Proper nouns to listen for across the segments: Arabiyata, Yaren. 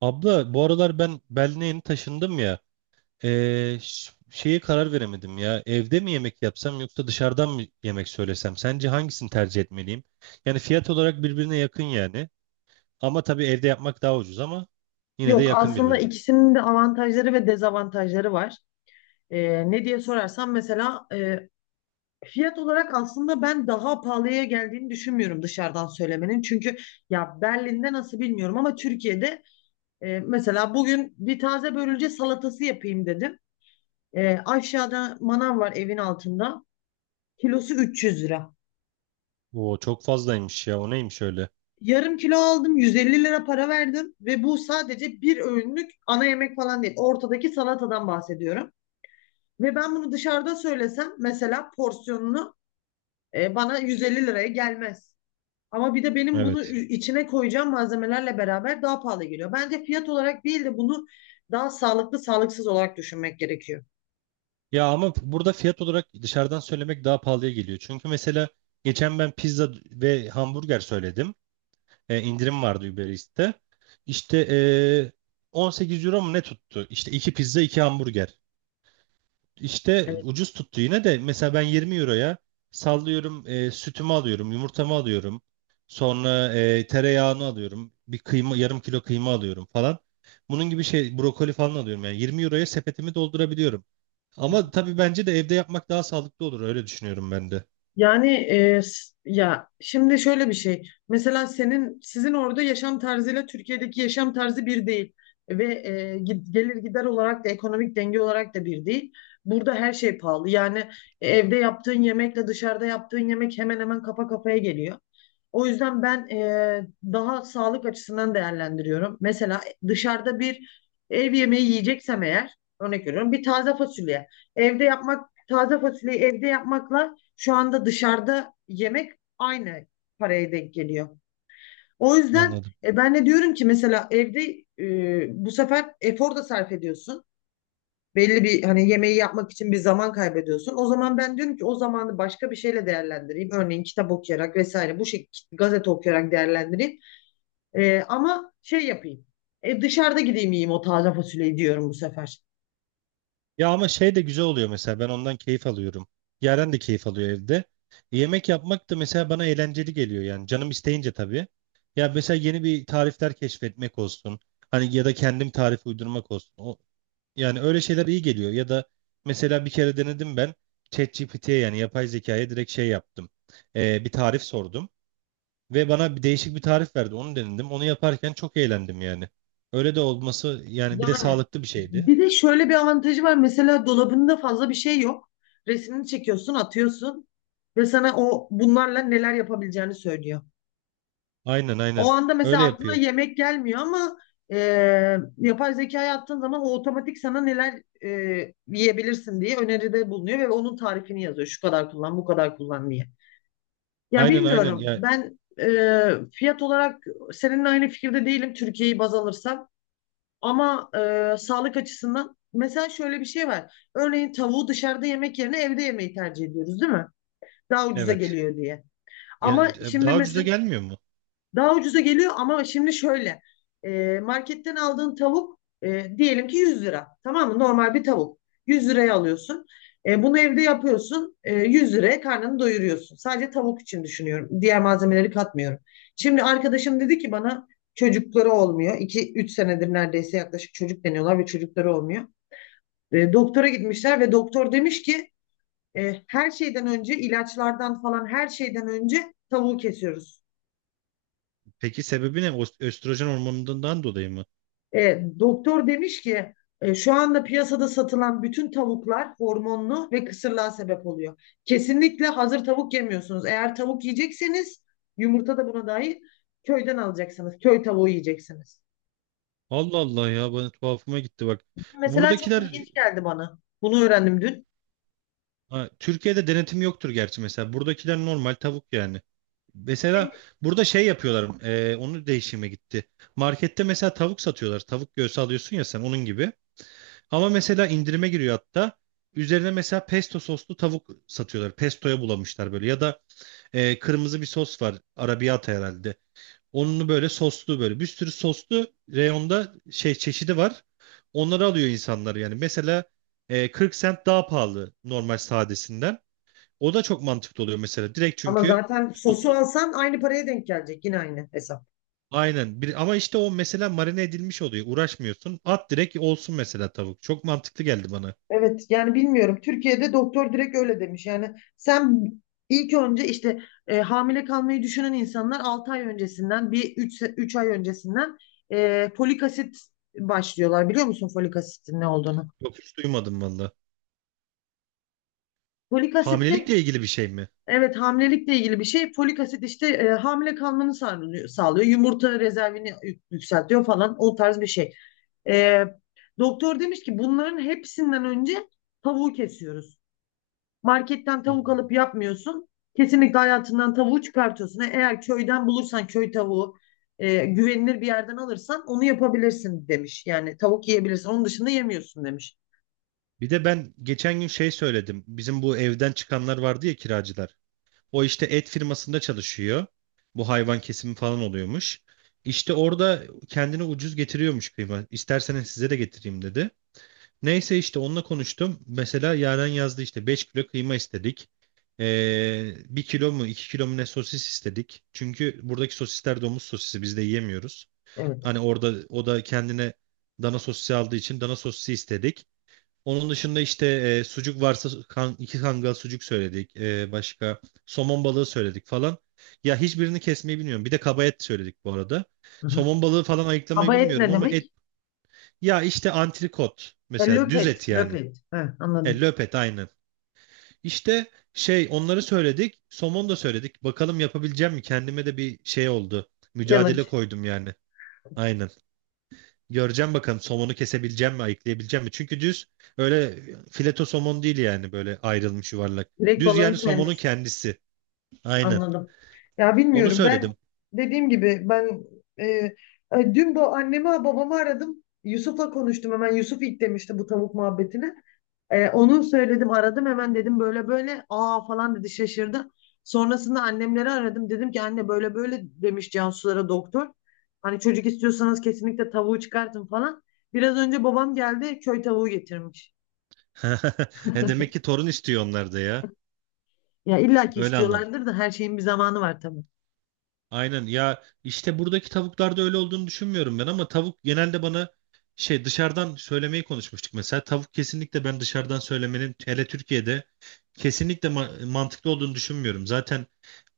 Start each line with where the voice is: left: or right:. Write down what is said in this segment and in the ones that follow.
right: Abla bu aralar ben Berlin'e yeni taşındım ya. Şeye karar veremedim ya. Evde mi yemek yapsam yoksa dışarıdan mı yemek söylesem? Sence hangisini tercih etmeliyim? Yani fiyat olarak birbirine yakın yani. Ama tabii evde yapmak daha ucuz ama yine de
left: Yok
right: yakın
left: aslında
right: birbirine.
left: ikisinin de avantajları ve dezavantajları var. Ne diye sorarsan mesela fiyat olarak aslında ben daha pahalıya geldiğini düşünmüyorum dışarıdan söylemenin. Çünkü ya Berlin'de nasıl bilmiyorum ama Türkiye'de mesela bugün bir taze börülce salatası yapayım dedim. Aşağıda manav var evin altında. Kilosu 300 lira.
right: Oo çok fazlaymış ya. O neymiş öyle?
left: Yarım kilo aldım 150 lira para verdim ve bu sadece bir öğünlük ana yemek falan değil. Ortadaki salatadan bahsediyorum. Ve ben bunu dışarıda söylesem mesela porsiyonunu bana 150 liraya gelmez. Ama bir de benim bunu
right: Evet.
left: içine koyacağım malzemelerle beraber daha pahalı geliyor. Bence fiyat olarak değil de bunu daha sağlıklı sağlıksız olarak düşünmek gerekiyor.
right: Ya ama burada fiyat olarak dışarıdan söylemek daha pahalıya geliyor. Çünkü mesela geçen ben pizza ve hamburger söyledim. İndirim vardı Uber Eats'te. İşte e, 18 euro mu ne tuttu? İşte iki pizza iki hamburger. İşte
left: Evet.
right: ucuz tuttu yine de mesela ben 20 euroya sallıyorum, sütümü alıyorum yumurtamı alıyorum. Sonra tereyağını alıyorum bir kıyma yarım kilo kıyma alıyorum falan. Bunun gibi şey brokoli falan alıyorum yani 20 euroya sepetimi doldurabiliyorum. Ama tabii bence de evde yapmak daha sağlıklı olur öyle düşünüyorum ben de.
left: Yani ya şimdi şöyle bir şey. Mesela senin sizin orada yaşam tarzıyla Türkiye'deki yaşam tarzı bir değil ve gelir gider olarak da ekonomik denge olarak da bir değil. Burada her şey pahalı. Yani evde yaptığın yemekle dışarıda yaptığın yemek hemen hemen kafa kafaya geliyor. O yüzden ben daha sağlık açısından değerlendiriyorum. Mesela dışarıda bir ev yemeği yiyeceksem eğer örnek veriyorum bir taze fasulye. Evde yapmak taze fasulyeyi evde yapmakla şu anda dışarıda yemek aynı paraya denk geliyor. O yüzden
right: Anladım.
left: ben de diyorum ki mesela evde bu sefer efor da sarf ediyorsun. Belli bir hani yemeği yapmak için bir zaman kaybediyorsun. O zaman ben diyorum ki o zamanı başka bir şeyle değerlendireyim. Örneğin kitap okuyarak vesaire bu şekilde gazete okuyarak değerlendireyim. Ama şey yapayım. Dışarıda gideyim yiyeyim o taze fasulyeyi diyorum bu sefer.
right: Ya ama şey de güzel oluyor mesela ben ondan keyif alıyorum. Yaren de keyif alıyor evde. Yemek yapmak da mesela bana eğlenceli geliyor yani canım isteyince tabii. Ya mesela yeni bir tarifler keşfetmek olsun. Hani ya da kendim tarif uydurmak olsun. O, yani öyle şeyler iyi geliyor. Ya da mesela bir kere denedim ben ChatGPT'ye yani yapay zekaya direkt şey yaptım. Bir tarif sordum ve bana bir değişik bir tarif verdi. Onu denedim. Onu yaparken çok eğlendim yani. Öyle de olması yani bir de
left: Yani
right: sağlıklı bir şeydi.
left: bir de şöyle bir avantajı var. Mesela dolabında fazla bir şey yok. Resmini çekiyorsun, atıyorsun ve sana o bunlarla neler yapabileceğini söylüyor.
right: Aynen, aynen.
left: O anda mesela
right: Öyle
left: aklına
right: yapıyor.
left: yemek gelmiyor ama e, yapay zekaya attığın zaman o otomatik sana neler yiyebilirsin diye öneride bulunuyor ve onun tarifini yazıyor. Şu kadar kullan, bu kadar kullan diye. Ya
right: Aynen, aynen
left: bilmiyorum.
right: ya,
left: Ben fiyat olarak seninle aynı fikirde değilim Türkiye'yi baz alırsam. Ama sağlık açısından mesela şöyle bir şey var. Örneğin tavuğu dışarıda yemek yerine evde yemeyi tercih ediyoruz, değil mi? Daha ucuza
right: evet.
left: geliyor diye. Ama
right: Gene-
left: şimdi
right: Daha ucuza
left: mesela
right: gelmiyor mu?
left: daha ucuza geliyor ama şimdi şöyle marketten aldığın tavuk diyelim ki 100 lira tamam mı? Normal bir tavuk 100 liraya alıyorsun. Bunu evde yapıyorsun 100 liraya karnını doyuruyorsun. Sadece tavuk için düşünüyorum diğer malzemeleri katmıyorum. Şimdi arkadaşım dedi ki bana çocukları olmuyor. 2-3 senedir neredeyse yaklaşık çocuk deniyorlar ve çocukları olmuyor. Doktora gitmişler ve doktor demiş ki her şeyden önce ilaçlardan falan her şeyden önce tavuğu kesiyoruz.
right: Peki sebebi ne? Östrojen hormonundan dolayı mı?
left: Doktor demiş ki şu anda piyasada satılan bütün tavuklar hormonlu ve kısırlığa sebep oluyor. Kesinlikle hazır tavuk yemiyorsunuz. Eğer tavuk yiyecekseniz yumurta da buna dahil köyden alacaksınız. Köy tavuğu yiyeceksiniz.
right: Allah Allah ya bana tuhafıma gitti bak.
left: Mesela çok
right: Buradakiler
left: ilginç geldi bana. Bunu öğrendim dün.
right: ha, Türkiye'de denetim yoktur gerçi mesela. Buradakiler normal tavuk yani. Mesela burada şey yapıyorlar. Onu değişime gitti. Markette mesela tavuk satıyorlar. Tavuk göğsü alıyorsun ya sen onun gibi. Ama mesela indirime giriyor hatta. Üzerine mesela pesto soslu tavuk satıyorlar. Pestoya bulamışlar böyle. Ya da kırmızı bir sos var. Arabiyata herhalde. Onunu böyle soslu böyle bir sürü soslu reyonda şey çeşidi var. Onları alıyor insanlar yani. Mesela 40 sent daha pahalı normal sadesinden. O da çok mantıklı oluyor mesela. Direkt
left: Ama
right: çünkü
left: zaten sosu
right: sosunu
left: alsan aynı paraya denk gelecek. Yine aynı hesap.
right: aynen. Bir, ama işte o mesela marine edilmiş oluyor. Uğraşmıyorsun. At direkt olsun mesela tavuk. Çok mantıklı geldi bana.
left: Evet yani bilmiyorum. Türkiye'de doktor direkt öyle demiş. Yani sen ilk önce işte hamile kalmayı düşünen insanlar 6 ay öncesinden bir üç ay öncesinden folik asit başlıyorlar. Biliyor musun folik asitin ne olduğunu?
right: Yok hiç duymadım valla.
left: Folik asit de
right: Hamilelikle ilgili bir şey mi?
left: evet hamilelikle ilgili bir şey. Folik asit işte hamile kalmanı sağlıyor, sağlıyor. Yumurta rezervini yükseltiyor falan o tarz bir şey. E, Doktor demiş ki bunların hepsinden önce tavuğu kesiyoruz. Marketten tavuk
right: Hmm.
left: alıp yapmıyorsun. Kesinlikle hayatından tavuğu çıkartıyorsun. Eğer köyden bulursan köy tavuğu güvenilir bir yerden alırsan onu yapabilirsin demiş. Yani tavuk yiyebilirsin. Onun dışında yemiyorsun demiş.
right: Bir de ben geçen gün şey söyledim. Bizim bu evden çıkanlar vardı ya kiracılar. O işte et firmasında çalışıyor. Bu hayvan kesimi falan oluyormuş. İşte orada kendine ucuz getiriyormuş kıyma. İsterseniz size de getireyim dedi. Neyse işte onunla konuştum. Mesela Yaren yazdı işte 5 kilo kıyma istedik. 1 kilo mu 2 kilo mu ne sosis istedik. Çünkü buradaki sosisler domuz sosisi biz de yiyemiyoruz.
left: Evet.
right: Hani orada o da kendine dana sosisi aldığı için dana sosisi istedik. Onun dışında işte sucuk varsa kan, iki kangal sucuk söyledik. Başka somon balığı söyledik falan. Ya hiçbirini kesmeyi bilmiyorum. Bir de kaba et söyledik bu arada.
left: Hı hı.
right: Somon balığı falan ayıklamayı
left: Kaba et
right: bilmiyorum
left: ne
right: ama et.
left: demek?
right: Ya işte antrikot mesela
left: Löp
right: düz
left: et.
right: et
left: Löp
right: yani.
left: et. He, anladım.
right: Löp et aynen. İşte şey onları söyledik. Somon da söyledik. Bakalım yapabileceğim mi? Kendime de bir şey oldu. Mücadele
left: Challenge.
right: koydum yani. Aynen. Göreceğim bakalım somonu kesebileceğim mi, ayıklayabileceğim mi? Çünkü düz öyle fileto somon değil yani böyle ayrılmış yuvarlak.
left: Direkt
right: Düz
left: balığın
right: yani somonun
left: kendisi.
right: kendisi. Aynen.
left: Anladım. Ya
right: Onu
left: bilmiyorum ben
right: söyledim.
left: dediğim gibi ben e, e, dün bu annemi babamı aradım. Yusuf'la konuştum hemen. Yusuf ilk demişti bu tavuk muhabbetine. Onu söyledim aradım hemen dedim böyle böyle aa falan dedi şaşırdı. Sonrasında annemleri aradım dedim ki anne böyle böyle demiş Cansulara doktor. Hani çocuk istiyorsanız kesinlikle tavuğu çıkartın falan. Biraz önce babam geldi köy tavuğu getirmiş.
right: Demek ki torun istiyor onlar da ya.
left: Ya illa ki
right: Öyle anladım.
left: istiyorlardır da her şeyin bir zamanı var tabii.
right: Aynen ya işte buradaki tavuklarda öyle olduğunu düşünmüyorum ben ama tavuk genelde bana şey dışarıdan söylemeyi konuşmuştuk mesela. Tavuk kesinlikle ben dışarıdan söylemenin hele Türkiye'de kesinlikle mantıklı olduğunu düşünmüyorum. Zaten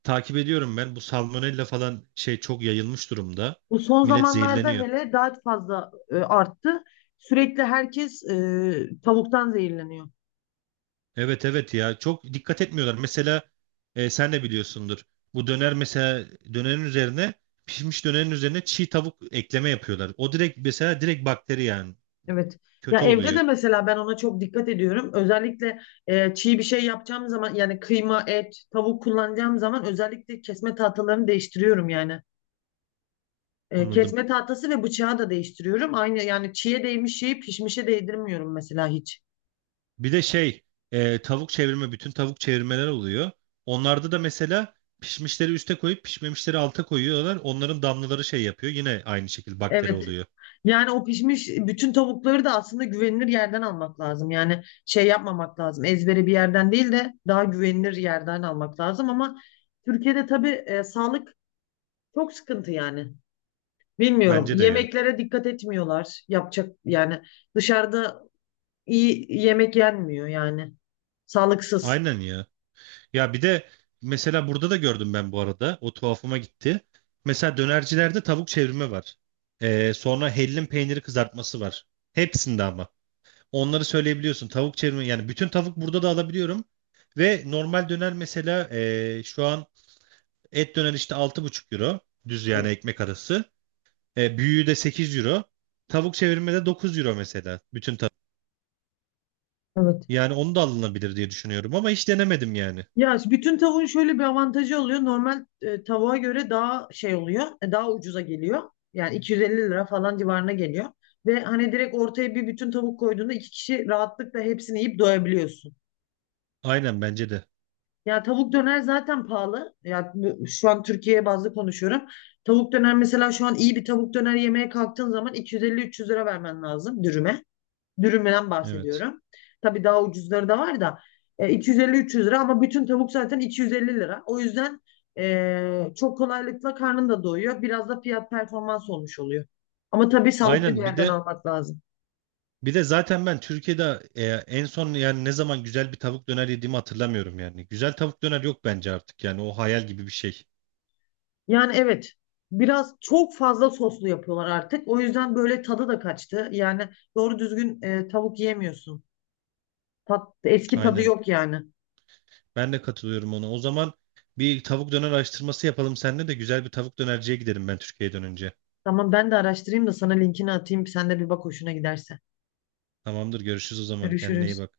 right: takip ediyorum ben. Bu salmonella falan şey çok yayılmış durumda.
left: Bu son
right: Millet
left: zamanlarda
right: zehirleniyor.
left: hele daha fazla arttı. Sürekli herkes tavuktan zehirleniyor.
right: Evet, evet ya çok dikkat etmiyorlar. Mesela sen de biliyorsundur. Bu döner mesela dönerin üzerine pişmiş dönerin üzerine çiğ tavuk ekleme yapıyorlar. O direkt mesela direkt bakteri yani.
left: Evet. Ya
right: Kötü
left: evde
right: oluyor.
left: de mesela ben ona çok dikkat ediyorum. Özellikle çiğ bir şey yapacağım zaman yani kıyma, et, tavuk kullanacağım zaman özellikle kesme tahtalarını değiştiriyorum yani.
right: Anladım.
left: Kesme tahtası ve bıçağı da değiştiriyorum. Aynı yani çiğe değmiş şeyi pişmişe değdirmiyorum mesela hiç.
right: Bir de şey tavuk çevirme bütün tavuk çevirmeler oluyor. Onlarda da mesela pişmişleri üste koyup pişmemişleri alta koyuyorlar. Onların damlaları şey yapıyor. Yine aynı şekilde bakteri
left: Evet.
right: oluyor.
left: Yani o pişmiş bütün tavukları da aslında güvenilir yerden almak lazım. Yani şey yapmamak lazım. Ezbere bir yerden değil de daha güvenilir yerden almak lazım ama Türkiye'de tabii sağlık çok sıkıntı yani. Bilmiyorum.
right: Bence de ya.
left: Yemeklere dikkat etmiyorlar. Yapacak yani dışarıda iyi yemek yenmiyor yani. Sağlıksız.
right: Aynen ya. Ya bir de mesela burada da gördüm ben bu arada. O tuhafıma gitti. Mesela dönercilerde tavuk çevirme var. Sonra hellim peyniri kızartması var. Hepsinde ama. Onları söyleyebiliyorsun. Tavuk çevirme yani bütün tavuk burada da alabiliyorum. Ve normal döner mesela şu an et döner işte 6,5 euro. Düz yani
left: Evet.
right: ekmek arası. Büyüğü de 8 euro. Tavuk çevirme de 9 euro mesela. Bütün tavuk.
left: Evet.
right: Yani onu da alınabilir diye düşünüyorum ama hiç denemedim yani.
left: Ya işte bütün tavuğun şöyle bir avantajı oluyor. Normal tavuğa göre daha şey oluyor. Daha ucuza geliyor. Yani 250 lira falan civarına geliyor. Ve hani direkt ortaya bir bütün tavuk koyduğunda iki kişi rahatlıkla hepsini yiyip doyabiliyorsun.
right: Aynen bence de.
left: Ya tavuk döner zaten pahalı. Ya şu an Türkiye bazlı konuşuyorum. Tavuk döner mesela şu an iyi bir tavuk döner yemeye kalktığın zaman 250-300 lira vermen lazım dürüme. Dürümden
right: Evet.
left: bahsediyorum. Tabii daha ucuzları da var da 250-300 lira ama bütün tavuk zaten 250 lira. O yüzden çok kolaylıkla karnın da doyuyor. Biraz da fiyat performans olmuş oluyor. Ama tabii sağlıklı bir
right: Aynen bir
left: yerden
right: de
left: almak lazım.
right: Zaten ben Türkiye'de en son yani ne zaman güzel bir tavuk döner yediğimi hatırlamıyorum yani. Güzel tavuk döner yok bence artık yani o hayal gibi bir şey.
left: Yani evet. Biraz çok fazla soslu yapıyorlar artık. O yüzden böyle tadı da kaçtı. Yani doğru düzgün tavuk yiyemiyorsun. Tat, eski tadı
right: Aynen.
left: yok yani.
right: Ben de katılıyorum ona. O zaman bir tavuk döner araştırması yapalım seninle de güzel bir tavuk dönerciye gidelim ben Türkiye'ye dönünce.
left: Tamam ben de araştırayım da sana linkini atayım. Sen de bir bak hoşuna giderse.
right: Tamamdır, görüşürüz o zaman. Kendine iyi
left: Görüşürüz.
right: bak.